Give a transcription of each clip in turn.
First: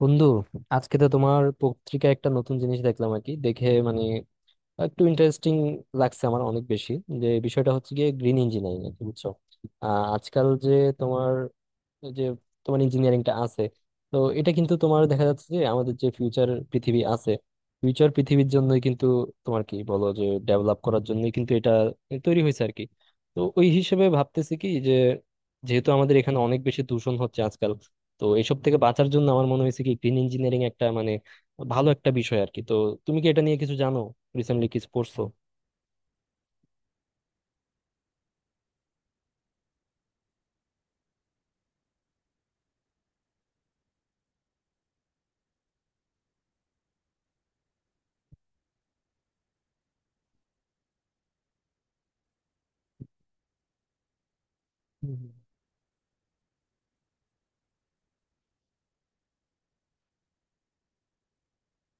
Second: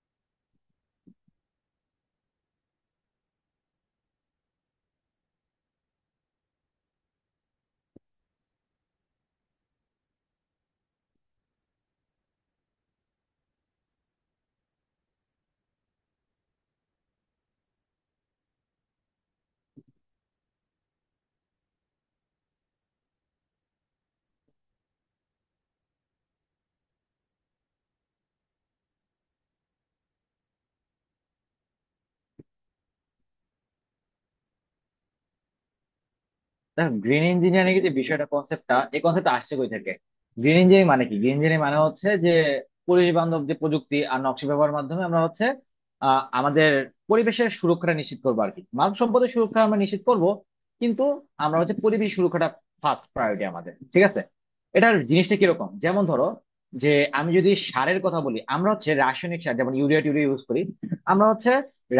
বন্ধু, আজকে তো তোমার পত্রিকায় একটা নতুন জিনিস দেখলাম আর কি। দেখে মানে একটু ইন্টারেস্টিং লাগছে আমার অনেক বেশি। যে বিষয়টা হচ্ছে গিয়ে গ্রিন ইঞ্জিনিয়ারিং আর কি, বুঝছো? আজকাল যে তোমার যে তোমার ইঞ্জিনিয়ারিংটা আছে, তো এটা কিন্তু তোমার দেখা যাচ্ছে যে আমাদের যে ফিউচার পৃথিবী আছে, ফিউচার পৃথিবীর জন্যই কিন্তু তোমার কি বলো যে ডেভেলপ করার জন্যই কিন্তু এটা তৈরি হয়েছে আর কি। তো ওই হিসেবে ভাবতেছি কি, যে যেহেতু আমাদের এখানে অনেক বেশি দূষণ হচ্ছে আজকাল, তো এসব থেকে বাঁচার জন্য আমার মনে হয়েছে কি গ্রিন ইঞ্জিনিয়ারিং একটা মানে ভালো একটা বিষয় আর কি। তো তুমি কি এটা নিয়ে কিছু জানো, রিসেন্টলি কিছু পড়ছো? দেখো, গ্রিন ইঞ্জিনিয়ারিং এর যে বিষয়টা, কনসেপ্টটা, এই কনসেপ্টটা আসছে কই থেকে? গ্রিন ইঞ্জিনিয়ারিং মানে কি? গ্রিন ইঞ্জিনিয়ারিং মানে হচ্ছে যে পরিবেশ বান্ধব যে প্রযুক্তি আর নকশা ব্যবহারের মাধ্যমে আমরা হচ্ছে আমাদের পরিবেশের সুরক্ষাটা নিশ্চিত করবো আর কি, মানব সম্পদের সুরক্ষা আমরা নিশ্চিত করব। কিন্তু আমরা হচ্ছে পরিবেশ সুরক্ষাটা ফার্স্ট প্রায়োরিটি আমাদের, ঠিক আছে। এটার হুম। জিনিসটা কিরকম, যেমন ধরো যে আমি যদি সারের কথা বলি, আমরা হচ্ছে রাসায়নিক সার যেমন ইউরিয়া টিউরিয়া ইউজ করি। আমরা হচ্ছে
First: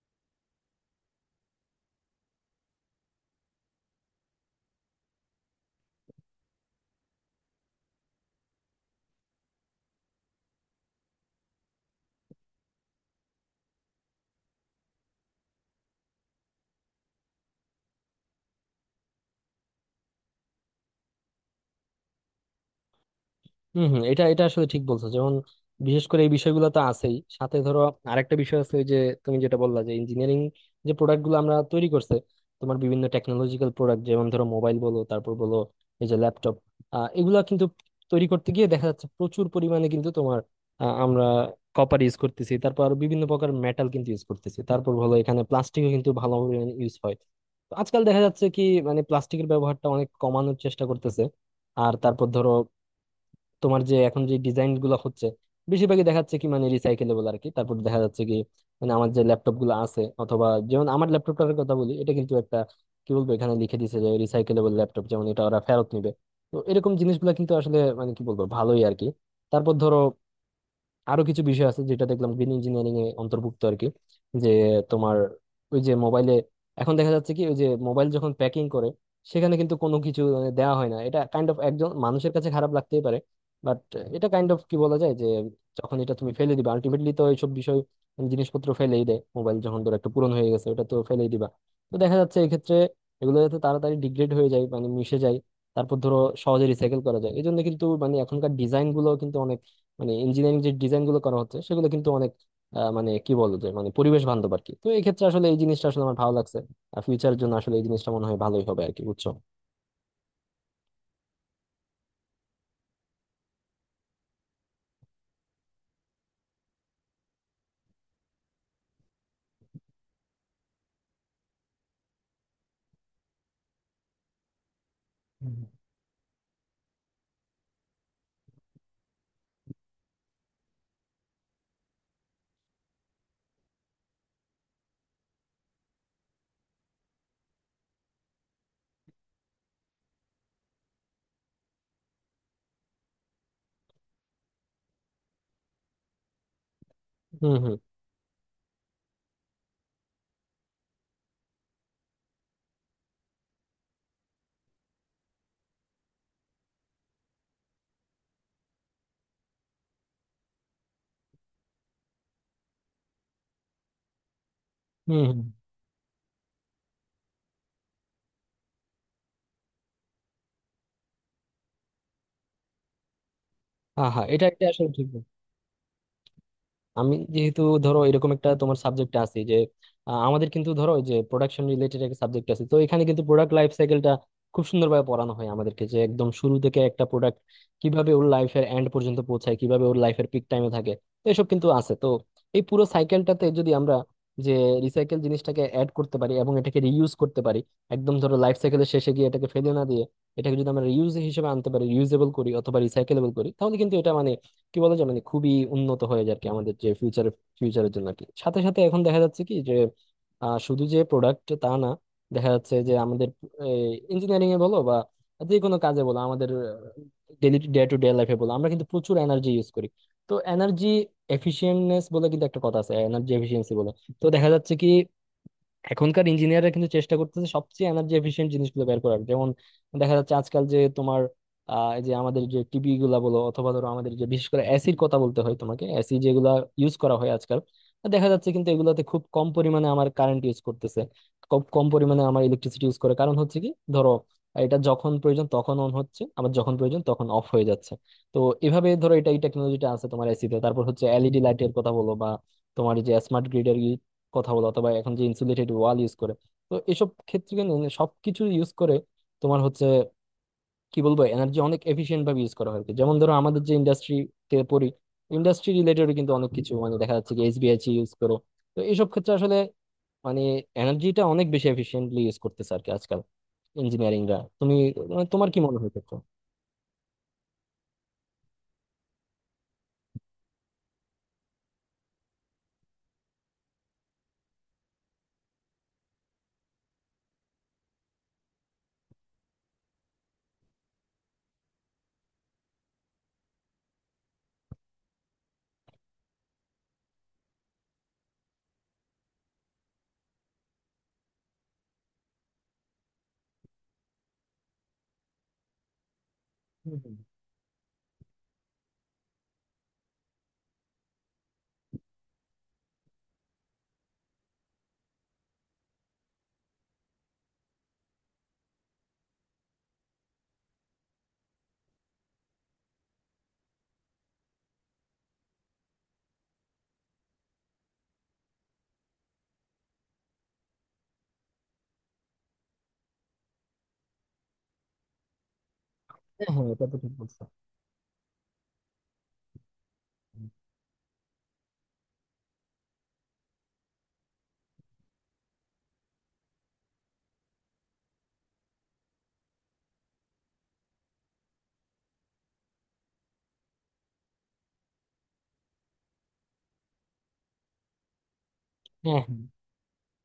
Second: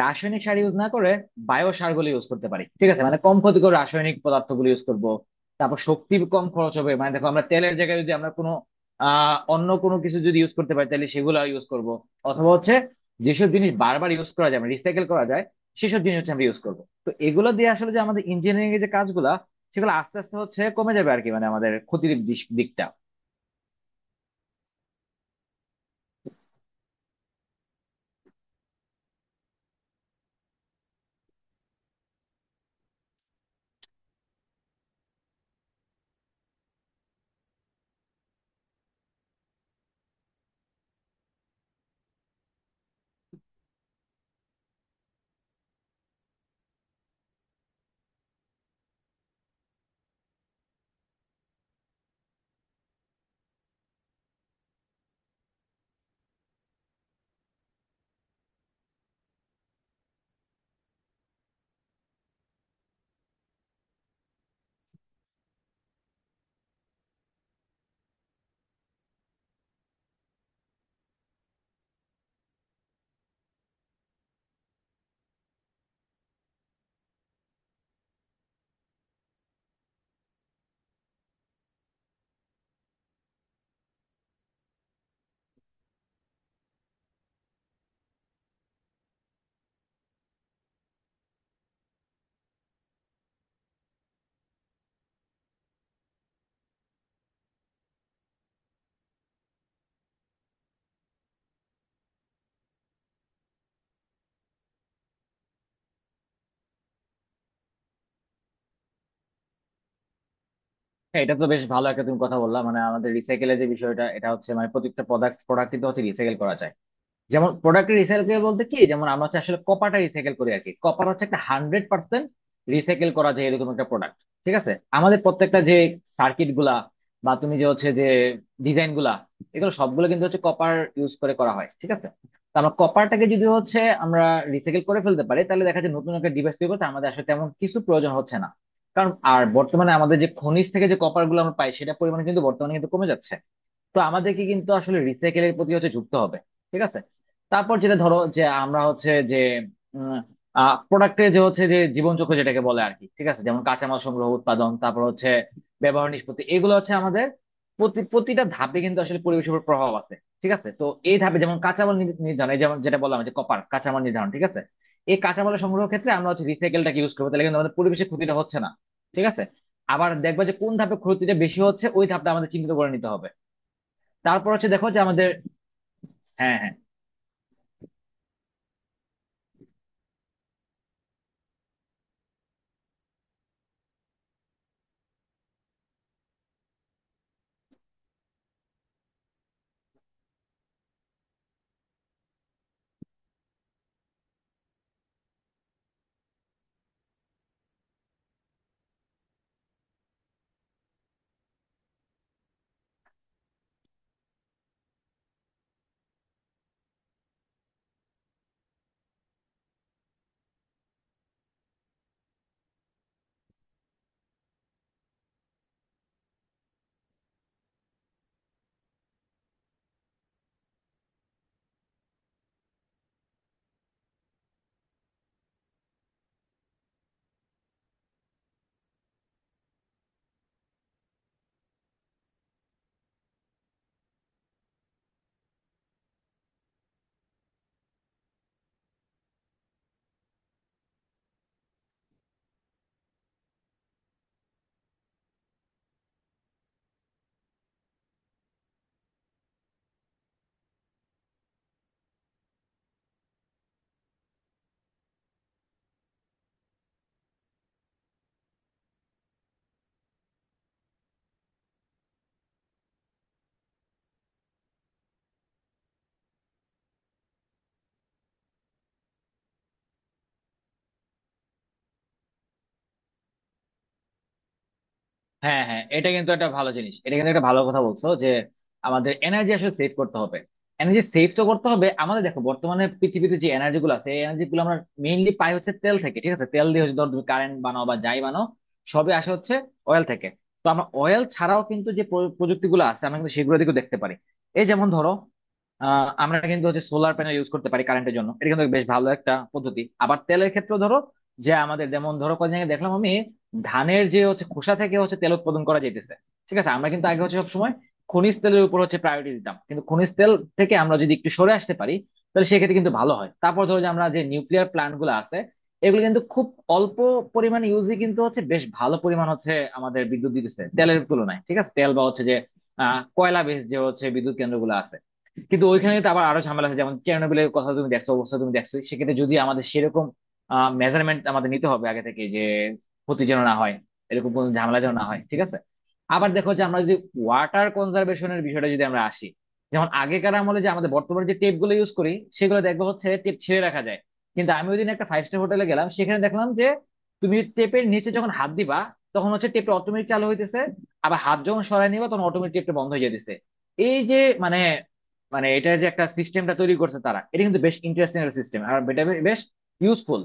রাসায়নিক সার ইউজ না করে বায়ো সারগুলো ইউজ করতে পারি, ঠিক আছে, মানে কম ক্ষতিকর রাসায়নিক পদার্থগুলো ইউজ করব। তারপর শক্তি কম খরচ হবে, মানে দেখো আমরা তেলের জায়গায় যদি আমরা কোনো অন্য কোনো কিছু যদি ইউজ করতে পারি তাহলে সেগুলো ইউজ করব। অথবা হচ্ছে যেসব জিনিস বারবার ইউজ করা যায়, রিসাইকেল করা যায়, সেসব জিনিস হচ্ছে আমরা ইউজ করব। তো এগুলো দিয়ে আসলে যে আমাদের ইঞ্জিনিয়ারিং এর যে কাজগুলা, সেগুলো আস্তে আস্তে হচ্ছে কমে যাবে আর কি, মানে আমাদের ক্ষতির দিকটা। হম হম, এটা এটা আসলে ঠিক বলছো। যেমন বিশেষ করে এই বিষয়গুলো তো আছেই, সাথে ধরো আরেকটা বিষয় আছে, ওই যে তুমি যেটা বললা যে ইঞ্জিনিয়ারিং, যে প্রোডাক্ট গুলো আমরা তৈরি করছে তোমার বিভিন্ন টেকনোলজিক্যাল প্রোডাক্ট, যেমন ধরো মোবাইল বলো, তারপর বলো এই যে ল্যাপটপ। এগুলা কিন্তু তৈরি করতে গিয়ে দেখা যাচ্ছে প্রচুর পরিমাণে কিন্তু তোমার আমরা কপার ইউজ করতেছি, তারপর আরো বিভিন্ন প্রকার মেটাল কিন্তু ইউজ করতেছি, তারপর হলো এখানে প্লাস্টিকও কিন্তু ভালো পরিমাণে ইউজ হয়। তো আজকাল দেখা যাচ্ছে কি মানে প্লাস্টিকের ব্যবহারটা অনেক কমানোর চেষ্টা করতেছে। আর তারপর ধরো তোমার যে এখন যে ডিজাইন গুলো হচ্ছে বেশিরভাগই দেখাচ্ছে কি মানে রিসাইকেলেবল আর কি। তারপর দেখা যাচ্ছে কি মানে আমার যে ল্যাপটপ গুলো আছে অথবা যেমন আমার ল্যাপটপটার কথা বলি, এটা কিন্তু একটা কি বলবো, এখানে লিখে দিছে যে রিসাইকেলেবল ল্যাপটপ, যেমন এটা ওরা ফেরত নিবে। তো এরকম জিনিসগুলো কিন্তু আসলে মানে কি বলবো ভালোই আর কি। তারপর ধরো আরো কিছু বিষয় আছে যেটা দেখলাম গ্রিন ইঞ্জিনিয়ারিং এ অন্তর্ভুক্ত আর কি, যে তোমার ওই যে মোবাইলে এখন দেখা যাচ্ছে কি, ওই যে মোবাইল যখন প্যাকিং করে সেখানে কিন্তু কোনো কিছু মানে দেওয়া হয় না। এটা কাইন্ড অফ একজন মানুষের কাছে খারাপ লাগতেই পারে, বাট এটা কাইন্ড অফ কি বলা যায় যে যখন এটা তুমি ফেলে দিবা আলটিমেটলি, তো এইসব বিষয় জিনিসপত্র ফেলেই দেয়। মোবাইল যখন ধরো একটু পুরনো হয়ে গেছে, ওটা তো ফেলেই দিবা। তো দেখা যাচ্ছে এক্ষেত্রে এগুলো যাতে তাড়াতাড়ি ডিগ্রেড হয়ে যায় মানে মিশে যায়, তারপর ধরো সহজে রিসাইকেল করা যায়, এই জন্য কিন্তু মানে এখনকার ডিজাইন গুলো কিন্তু অনেক মানে ইঞ্জিনিয়ারিং যে ডিজাইন গুলো করা হচ্ছে সেগুলো কিন্তু অনেক মানে কি বলবো যে মানে পরিবেশ বান্ধব আর কি। তো এই ক্ষেত্রে আসলে এই জিনিসটা আসলে আমার ভালো লাগছে। আর ফিউচারের জন্য আসলে এই জিনিসটা মনে হয় ভালোই হবে আর কি, বুঝছো? হ্যাঁ, এটা তো বেশ ভালো একটা তুমি কথা বললা, মানে আমাদের রিসাইকেলের যে বিষয়টা, এটা হচ্ছে মানে প্রত্যেকটা প্রোডাক্ট প্রোডাক্ট কিন্তু হচ্ছে রিসাইকেল করা যায়। যেমন প্রোডাক্ট রিসাইকেল বলতে কি, যেমন আমরা হচ্ছে আসলে কপারটা রিসাইকেল করি আর কি। কপার হচ্ছে একটা 100% রিসাইকেল করা যায় এরকম একটা প্রোডাক্ট, ঠিক আছে। আমাদের প্রত্যেকটা হুম যে সার্কিট গুলা বা তুমি যে হচ্ছে যে ডিজাইন গুলা, এগুলো সবগুলো কিন্তু হচ্ছে কপার ইউজ করে করা হয়, ঠিক আছে। তো আমরা কপারটাকে যদি হচ্ছে আমরা রিসাইকেল করে ফেলতে পারি, তাহলে দেখা যায় নতুন একটা ডিভাইস তৈরি করতে আমাদের আসলে তেমন কিছু প্রয়োজন হচ্ছে না। কারণ আর বর্তমানে আমাদের যে খনিজ থেকে যে কপার গুলো আমরা পাই সেটা পরিমাণে কিন্তু বর্তমানে কিন্তু কমে যাচ্ছে। তো আমাদেরকে কিন্তু আসলে রিসাইকেলের প্রতি হচ্ছে যুক্ত হবে, ঠিক আছে। হুম। তারপর হুম যেটা ধরো যে আমরা হচ্ছে যে প্রোডাক্টের যে হচ্ছে যে জীবনচক্র যেটাকে বলে আর কি, ঠিক আছে, যেমন কাঁচামাল সংগ্রহ, উৎপাদন, তারপর হচ্ছে ব্যবহার, নিষ্পত্তি, এগুলো হচ্ছে আমাদের প্রতিটা ধাপে কিন্তু আসলে পরিবেশের উপর প্রভাব আছে, ঠিক আছে। তো এই ধাপে যেমন কাঁচামাল নির্ধারণ, এই যেমন যেটা বললাম যে কপার কাঁচামাল নির্ধারণ, ঠিক আছে। এই হুম। কাঁচামাল সংগ্রহ ক্ষেত্রে আমরা হচ্ছে রিসাইকেলটাকে ইউজ করবো, তাহলে কিন্তু আমাদের পরিবেশের ক্ষতিটা হচ্ছে না, ঠিক আছে। আবার দেখবা যে কোন ধাপে ক্ষতিটা বেশি হচ্ছে, ওই ধাপটা আমাদের চিহ্নিত করে নিতে হবে। হ্যাঁ হ্যাঁ, এটা তারপর এটা হচ্ছে দেখো আসলে যে ঠিক। আমাদের, হ্যাঁ হ্যাঁ। আমি যেহেতু ধরো এরকম একটা তোমার সাবজেক্ট আছে যে আমাদের কিন্তু ধরো ওই যে প্রোডাকশন রিলেটেড একটা সাবজেক্ট আছে, তো এখানে কিন্তু প্রোডাক্ট লাইফ সাইকেলটা খুব সুন্দরভাবে পড়ানো হয় আমাদেরকে, যে একদম শুরু থেকে একটা প্রোডাক্ট কিভাবে ওর লাইফের এন্ড পর্যন্ত পৌঁছায়, কিভাবে ওর লাইফের পিক টাইমে থাকে, তো এসব কিন্তু আছে। তো এই পুরো সাইকেলটাতে যদি আমরা যে রিসাইকেল জিনিসটাকে অ্যাড করতে পারি এবং এটাকে রিইউজ করতে পারি, একদম ধরো লাইফ সাইকেলের শেষে গিয়ে এটাকে ফেলে না দিয়ে এটাকে যদি আমরা রিউজ হিসেবে আনতে পারি, রিউজেবল করি অথবা রিসাইকেলেবল করি, তাহলে কিন্তু এটা মানে কি বলা চলে না খুবই উন্নত হয়ে যায় আর কি আমাদের যে ফিউচারের জন্য আর কি। সাথে সাথে এখন দেখা যাচ্ছে কি যে শুধু যে প্রোডাক্ট তা না, দেখা যাচ্ছে যে আমাদের ইঞ্জিনিয়ারিং এ বলো বা যে কোনো কাজে বলো, আমাদের ডেলি ডে টু ডে লাইফে বলো, আমরা কিন্তু প্রচুর এনার্জি ইউজ করি। তো এনার্জি এফিশিয়েন্টনেস বলে কিন্তু একটা কথা আছে, এনার্জি এফিশিয়েন্সি বলে। তো দেখা যাচ্ছে কি এখনকার ইঞ্জিনিয়াররা কিন্তু চেষ্টা করতেছে সবচেয়ে এনার্জি এফিশিয়েন্ট জিনিসগুলো বের করার। যেমন দেখা যাচ্ছে আজকাল যে তোমার এই যে আমাদের যে টিভি গুলা বলো অথবা ধরো আমাদের যে বিশেষ করে এসির কথা বলতে হয় তোমাকে, এসি যেগুলা ইউজ করা হয় আজকাল, তো দেখা যাচ্ছে কিন্তু এগুলাতে খুব কম পরিমাণে আমার কারেন্ট ইউজ করতেছে, খুব কম পরিমাণে আমার ইলেকট্রিসিটি ইউজ করে। কারণ হচ্ছে কি ধরো এটা যখন প্রয়োজন তখন অন হচ্ছে, আবার যখন প্রয়োজন তখন অফ হয়ে যাচ্ছে। তো এভাবে ধরো এটা এই টেকনোলজিটা আছে তোমার এসিতে, তারপর হচ্ছে এলইডি লাইটের কথা বলো বা তোমার যে স্মার্ট গ্রিড এর কথা বলা, অথবা এখন যে ইনসুলেটেড ওয়াল ইউজ করে, তো এসব ক্ষেত্রে কিন্তু মানে সবকিছু ইউজ করে তোমার হচ্ছে কি বলবো এনার্জি অনেক এফিশিয়েন্ট ভাবে ইউজ করা হয় আর কি। যেমন ধরো আমাদের যে ইন্ডাস্ট্রিতে পড়ি, ইন্ডাস্ট্রি রিলেটেড কিন্তু অনেক কিছু মানে দেখা যাচ্ছে কি এসবিআইসি ইউজ করো। তো এইসব ক্ষেত্রে আসলে মানে এনার্জিটা অনেক বেশি এফিশিয়েন্টলি ইউজ করতেছে আর কি আজকাল ইঞ্জিনিয়ারিংরা। তুমি মানে তোমার কি হ্যাঁ মনে হ্যাঁ, হয় এটা ক্ষেত্রে? কিন্তু একটা ভালো জিনিস, এটা কিন্তু একটা ভালো কথা বলছো যে আমাদের এনার্জি আসলে সেভ করতে হবে। এনার্জি সেভ তো করতে হবে আমাদের, দেখো বর্তমানে পৃথিবীতে যে এনার্জি গুলো আছে এই এনার্জি গুলো আমরা মেইনলি পাই হচ্ছে তেল থেকে, ঠিক আছে। তেল দিয়ে হচ্ছে ধর তুমি কারেন্ট বানাও বা যাই বানাও, সবই আসে হচ্ছে অয়েল থেকে। তো আমরা অয়েল ছাড়াও কিন্তু যে প্রযুক্তি গুলো আছে আমরা কিন্তু সেগুলো দিকেও দেখতে পারি। এই যেমন ধরো, আমরা কিন্তু হচ্ছে সোলার প্যানেল ইউজ করতে পারি কারেন্টের জন্য, এটা কিন্তু বেশ ভালো একটা পদ্ধতি। আবার তেলের ক্ষেত্রে ধরো যে আমাদের যেমন ধরো কদিন আগে দেখলাম আমি, ধানের যে হচ্ছে খোসা থেকে হচ্ছে তেল উৎপাদন করা যাইতেছে, ঠিক আছে। আমরা কিন্তু আগে হচ্ছে সবসময় খনিজ তেলের উপর হচ্ছে প্রায়োরিটি দিতাম, কিন্তু খনিজ তেল থেকে আমরা যদি একটু সরে আসতে পারি তাহলে সেক্ষেত্রে কিন্তু ভালো হয়। তারপর ধরো যে আমরা যে নিউক্লিয়ার প্ল্যান্ট গুলো আছে এগুলো কিন্তু খুব অল্প পরিমাণে ইউজই, কিন্তু হচ্ছে বেশ ভালো পরিমাণ হচ্ছে আমাদের বিদ্যুৎ দিতেছে তেলের তুলনায়, ঠিক আছে। তেল বা হচ্ছে যে কয়লা বেস যে হচ্ছে বিদ্যুৎ কেন্দ্রগুলো আছে, কিন্তু ওইখানে তো আবার আরো ঝামেলা আছে, যেমন চেরনোবিলের কথা তুমি দেখছো, অবস্থা তুমি দেখছো। সেক্ষেত্রে যদি আমাদের সেরকম মেজারমেন্ট আমাদের নিতে হবে আগে থেকে, যে ক্ষতি যেন না হয়, এরকম কোনো ঝামেলা যেন না হয়, ঠিক আছে। আবার হ্যাঁ দেখো যে হ্যাঁ, আমরা এটা যদি তো ঠিক বলছো। ওয়াটার কনজারভেশনের বিষয়টা যদি আমরা আসি। যেমন আগেকার আমলে যে আমাদের বর্তমানে যে টেপ গুলো ইউজ করি সেগুলো দেখবো হচ্ছে টেপ ছিঁড়ে রাখা যায়। কিন্তু আমি ওই দিন একটা ফাইভ স্টার হোটেলে গেলাম, সেখানে দেখলাম যে তুমি টেপের নিচে যখন হাত দিবা তখন হচ্ছে টেপটা অটোমেটিক চালু হইতেছে, আবার হাত যখন সরায় নিবা তখন অটোমেটিক টেপটা বন্ধ হয়ে যেতেছে। এই যে, মানে, এটা যে একটা সিস্টেমটা তৈরি করছে তারা, এটা কিন্তু বেশ ইন্টারেস্টিং একটা সিস্টেম, আর এটা হ্যাঁ বেশ হ্যাঁ, ইউজফুল।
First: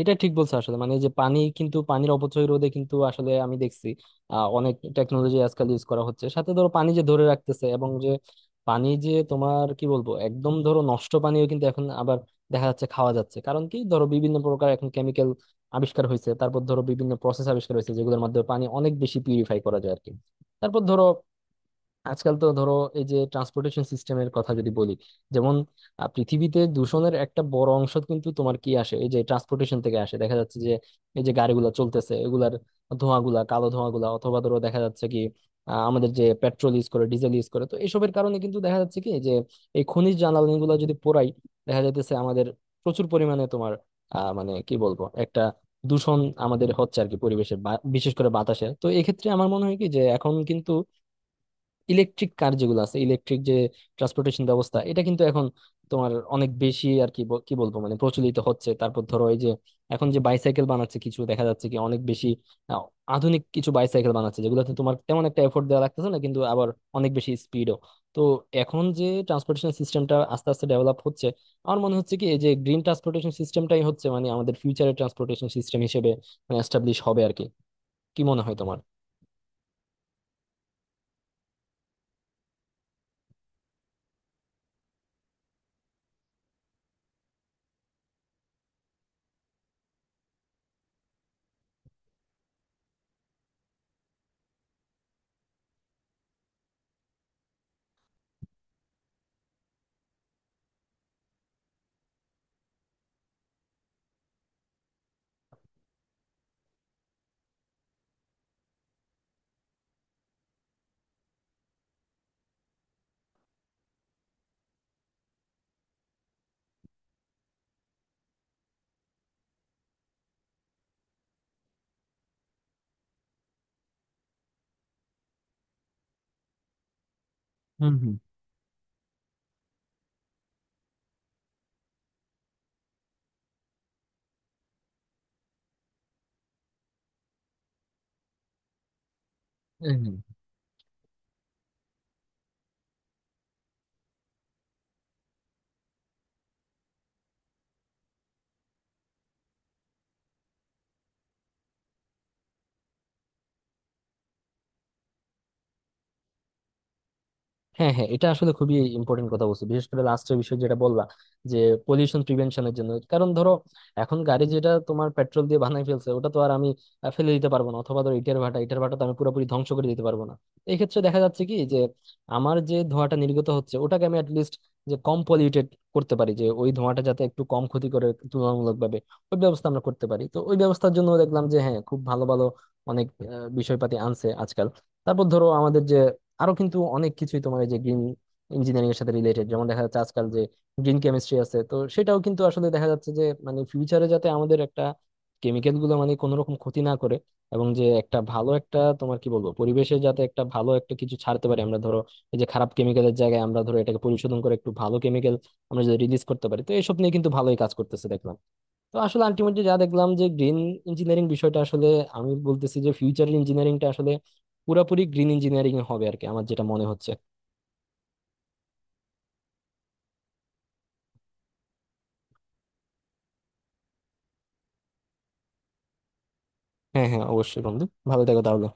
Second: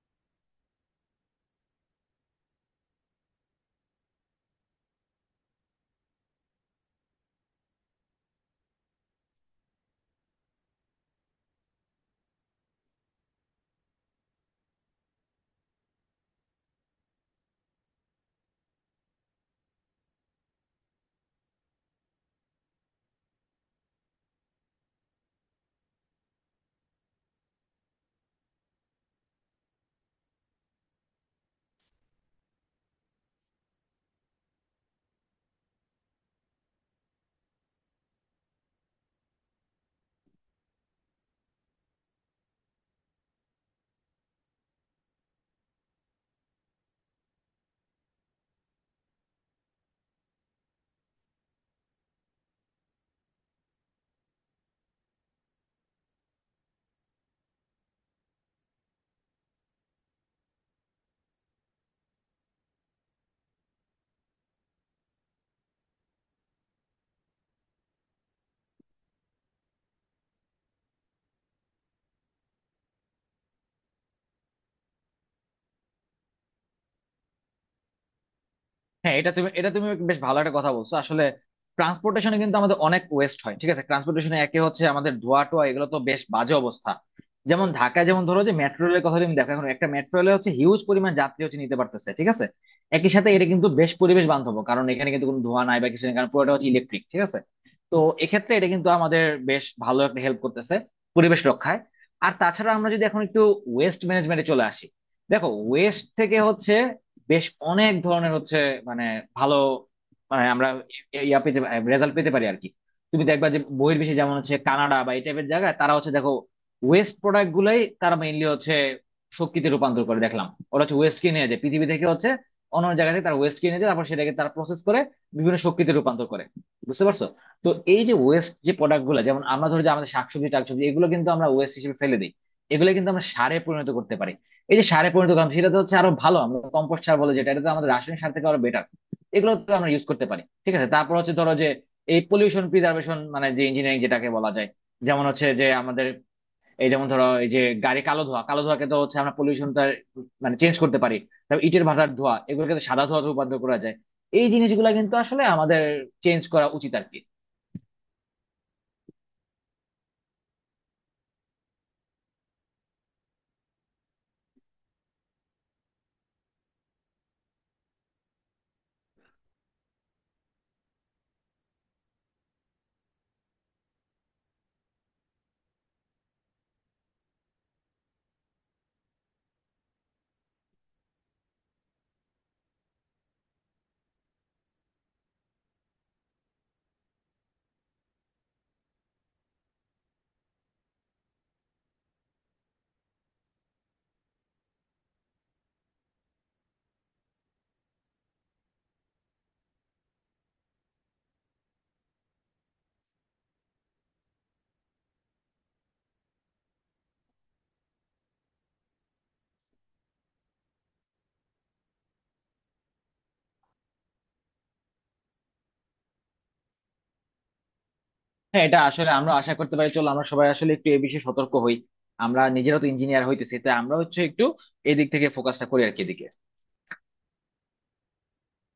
এটা ঠিক বলছো আসলে। মানে যে পানি কিন্তু, পানির অপচয় রোধে কিন্তু আসলে আমি দেখছি অনেক টেকনোলজি আজকাল ইউজ করা হচ্ছে। সাথে ধরো পানি যে ধরে রাখতেছে, এবং যে পানি যে তোমার কি বলবো একদম ধরো নষ্ট পানিও কিন্তু এখন আবার দেখা যাচ্ছে খাওয়া যাচ্ছে। কারণ কি ধরো বিভিন্ন প্রকার এখন কেমিক্যাল আবিষ্কার হয়েছে, তারপর ধরো বিভিন্ন প্রসেস আবিষ্কার হয়েছে যেগুলোর মাধ্যমে পানি অনেক বেশি পিউরিফাই করা যায় আর কি। তারপর ধরো আজকাল তো ধরো এই যে ট্রান্সপোর্টেশন সিস্টেমের কথা যদি বলি, যেমন পৃথিবীতে দূষণের একটা বড় অংশ কিন্তু তোমার কি আসে এই যে ট্রান্সপোর্টেশন থেকে আসে। দেখা যাচ্ছে যে এই যে গাড়িগুলো চলতেছে এগুলার ধোঁয়াগুলা, কালো ধোঁয়াগুলা, অথবা ধরো দেখা যাচ্ছে কি আমাদের যে পেট্রোল ইউজ করে ডিজেল ইউজ করে, তো এসবের কারণে কিন্তু দেখা যাচ্ছে কি যে এই খনিজ জ্বালানিগুলো যদি পোড়াই, দেখা যাইতেছে আমাদের প্রচুর পরিমাণে তোমার মানে কি বলবো একটা দূষণ আমাদের হচ্ছে আর কি পরিবেশে, বিশেষ করে বাতাসে। তো এক্ষেত্রে আমার মনে হয় কি যে এখন কিন্তু ইলেকট্রিক কার যেগুলো আছে, ইলেকট্রিক যে ট্রান্সপোর্টেশন ব্যবস্থা, এটা কিন্তু এখন তোমার অনেক বেশি আর কি কি বলবো মানে প্রচলিত হচ্ছে। তারপর ধরো এই যে এখন যে বাইসাইকেল বানাচ্ছে কিছু দেখা যাচ্ছে কি অনেক বেশি আহ, আধুনিক কিছু বাইসাইকেল বানাচ্ছে যেগুলোতে তোমার তেমন একটা এফোর্ট দেওয়া লাগতেছে না কিন্তু আবার অনেক বেশি স্পিডও। তো এখন যে ট্রান্সপোর্টেশন সিস্টেমটা আস্তে আস্তে ডেভেলপ হচ্ছে, আমার মনে হচ্ছে কি এই যে গ্রিন ট্রান্সপোর্টেশন সিস্টেমটাই হচ্ছে মানে আমাদের ফিউচারের ট্রান্সপোর্টেশন সিস্টেম হিসেবে এস্টাবলিশ হবে আর কি। কি মনে হয় তোমার? হ্যাঁ, এটা তুমি বেশ ভালো একটা কথা বলছো আসলে। ট্রান্সপোর্টেশনে কিন্তু আমাদের অনেক ওয়েস্ট হয়, ঠিক আছে। ট্রান্সপোর্টেশনে একে হচ্ছে আমাদের ধোয়া টোয়া এগুলো তো বেশ বাজে অবস্থা। যেমন ঢাকায় যেমন ধরো যে মেট্রো রেলের কথা তুমি দেখো, এখন একটা মেট্রো রেলে হচ্ছে হিউজ পরিমাণ যাত্রী হচ্ছে নিতে পারতেছে, ঠিক আছে। একই সাথে এটা কিন্তু বেশ পরিবেশ বান্ধব, কারণ এখানে কিন্তু কোনো ধোঁয়া নাই বা কিছু নেই, কারণ পুরোটা হচ্ছে ইলেকট্রিক, ঠিক আছে। তো এক্ষেত্রে এটা কিন্তু আমাদের বেশ ভালো একটা হেল্প করতেছে পরিবেশ রক্ষায়। আর তাছাড়া আমরা যদি এখন একটু ওয়েস্ট ম্যানেজমেন্টে চলে আসি, দেখো ওয়েস্ট থেকে হচ্ছে বেশ অনেক ধরনের হচ্ছে মানে ভালো মানে আমরা ইয়া পেতে রেজাল্ট পেতে পারি আর কি। তুমি দেখবা যে বহির্বিশ্বে যেমন হচ্ছে কানাডা বা এই টাইপের জায়গায় তারা হচ্ছে দেখো ওয়েস্ট প্রোডাক্ট গুলাই তারা মেইনলি হচ্ছে শক্তিতে রূপান্তর করে দেখলাম। ওরা হচ্ছে ওয়েস্ট কিনে নিয়ে যায় পৃথিবী থেকে হচ্ছে অন্য অন্য জায়গা থেকে, তারা ওয়েস্ট কিনে নিয়ে যায় তারপর সেটাকে তারা প্রসেস করে বিভিন্ন শক্তিতে রূপান্তর করে। বুঝতে পারছো? তো এই যে হম ওয়েস্ট যে প্রোডাক্ট গুলো, যেমন আমরা ধরো যে আমাদের শাকসবজি টাকসবজি এগুলো কিন্তু আমরা ওয়েস্ট হিসেবে ফেলে দিই, এগুলো কিন্তু আমরা সারে পরিণত করতে পারি। এই যে সারে পরিণত করলাম সেটা তো হচ্ছে আরো ভালো, আমরা কম্পোস্ট সার বলে যেটা, এটা তো আমাদের রাসায়নিক সার থেকে আরো বেটার। এগুলো তো আমরা ইউজ হম। করতে পারি, ঠিক আছে। তারপর হচ্ছে ধরো যে এই পলিউশন প্রিজার্ভেশন মানে যে ইঞ্জিনিয়ারিং যেটাকে বলা যায়, যেমন হচ্ছে যে আমাদের এই যেমন ধরো এই যে গাড়ি কালো ধোঁয়া, কালো ধোঁয়াকে তো হচ্ছে আমরা পলিউশনটা মানে চেঞ্জ করতে পারি। তারপর ইটের ভাটার ধোঁয়া, এগুলোকে তো সাদা ধোঁয়াতে রূপান্তর করা যায়। এই জিনিসগুলো কিন্তু আসলে আমাদের চেঞ্জ করা উচিত আর কি। হ্যাঁ হ্যাঁ, এটা আসলে খুবই ইম্পর্টেন্ট কথা বলছো, বিশেষ করে লাস্টের বিষয় যেটা বললা যে পলিউশন প্রিভেনশনের জন্য। কারণ ধরো এখন গাড়ি যেটা তোমার পেট্রোল দিয়ে বানাই ফেলছে ওটা তো আর আমি ফেলে দিতে পারবো না, অথবা ধরো ইটের ভাটা তো আমি পুরোপুরি ধ্বংস করে দিতে পারবো না। এই ক্ষেত্রে দেখা যাচ্ছে কি যে আমার যে ধোঁয়াটা নির্গত হচ্ছে ওটাকে আমি অ্যাটলিস্ট যে কম পলিউটেড করতে পারি, যে ওই ধোঁয়াটা যাতে একটু কম ক্ষতি করে তুলনামূলক ভাবে, ওই ব্যবস্থা আমরা করতে পারি। তো ওই ব্যবস্থার জন্য দেখলাম যে হ্যাঁ, খুব ভালো ভালো অনেক বিষয়পাতি আনছে আজকাল। তারপর ধরো আমাদের যে আরো কিন্তু অনেক কিছুই তোমার এই যে গ্রিন ইঞ্জিনিয়ারিং এর সাথে রিলেটেড, যেমন দেখা যাচ্ছে আজকাল যে গ্রিন কেমিস্ট্রি আছে, তো সেটাও কিন্তু আসলে দেখা যাচ্ছে যে মানে ফিউচারে যাতে আমাদের একটা কেমিক্যাল গুলো মানে কোনো রকম ক্ষতি না করে, এবং যে একটা ভালো একটা তোমার কি বলবো পরিবেশে যাতে একটা ভালো একটা কিছু ছাড়তে পারি আমরা। ধরো এই যে খারাপ কেমিক্যালের জায়গায় আমরা ধরো এটাকে পরিশোধন করে একটু ভালো কেমিক্যাল আমরা যদি রিলিজ করতে পারি, তো এসব নিয়ে কিন্তু ভালোই কাজ করতেছে দেখলাম। তো আসলে আলটিমেটলি যা দেখলাম যে গ্রিন ইঞ্জিনিয়ারিং বিষয়টা আসলে, আমি বলতেছি যে ফিউচারের ইঞ্জিনিয়ারিংটা আসলে পুরোপুরি গ্রিন ইঞ্জিনিয়ারিং হবে আর কি, আমার যেটা মনে হচ্ছে। হ্যাঁ, এটা আসলে আমরা আশা করতে পারি। চলো আমরা সবাই আসলে একটু এ বিষয়ে সতর্ক হই। আমরা নিজেরা তো ইঞ্জিনিয়ার হইতেছি, তাই আমরা হচ্ছে একটু এদিক থেকে ফোকাসটা করি আর কি, এদিকে। হ্যাঁ হ্যাঁ, অবশ্যই বন্ধু। ভালো থেকো তাহলে।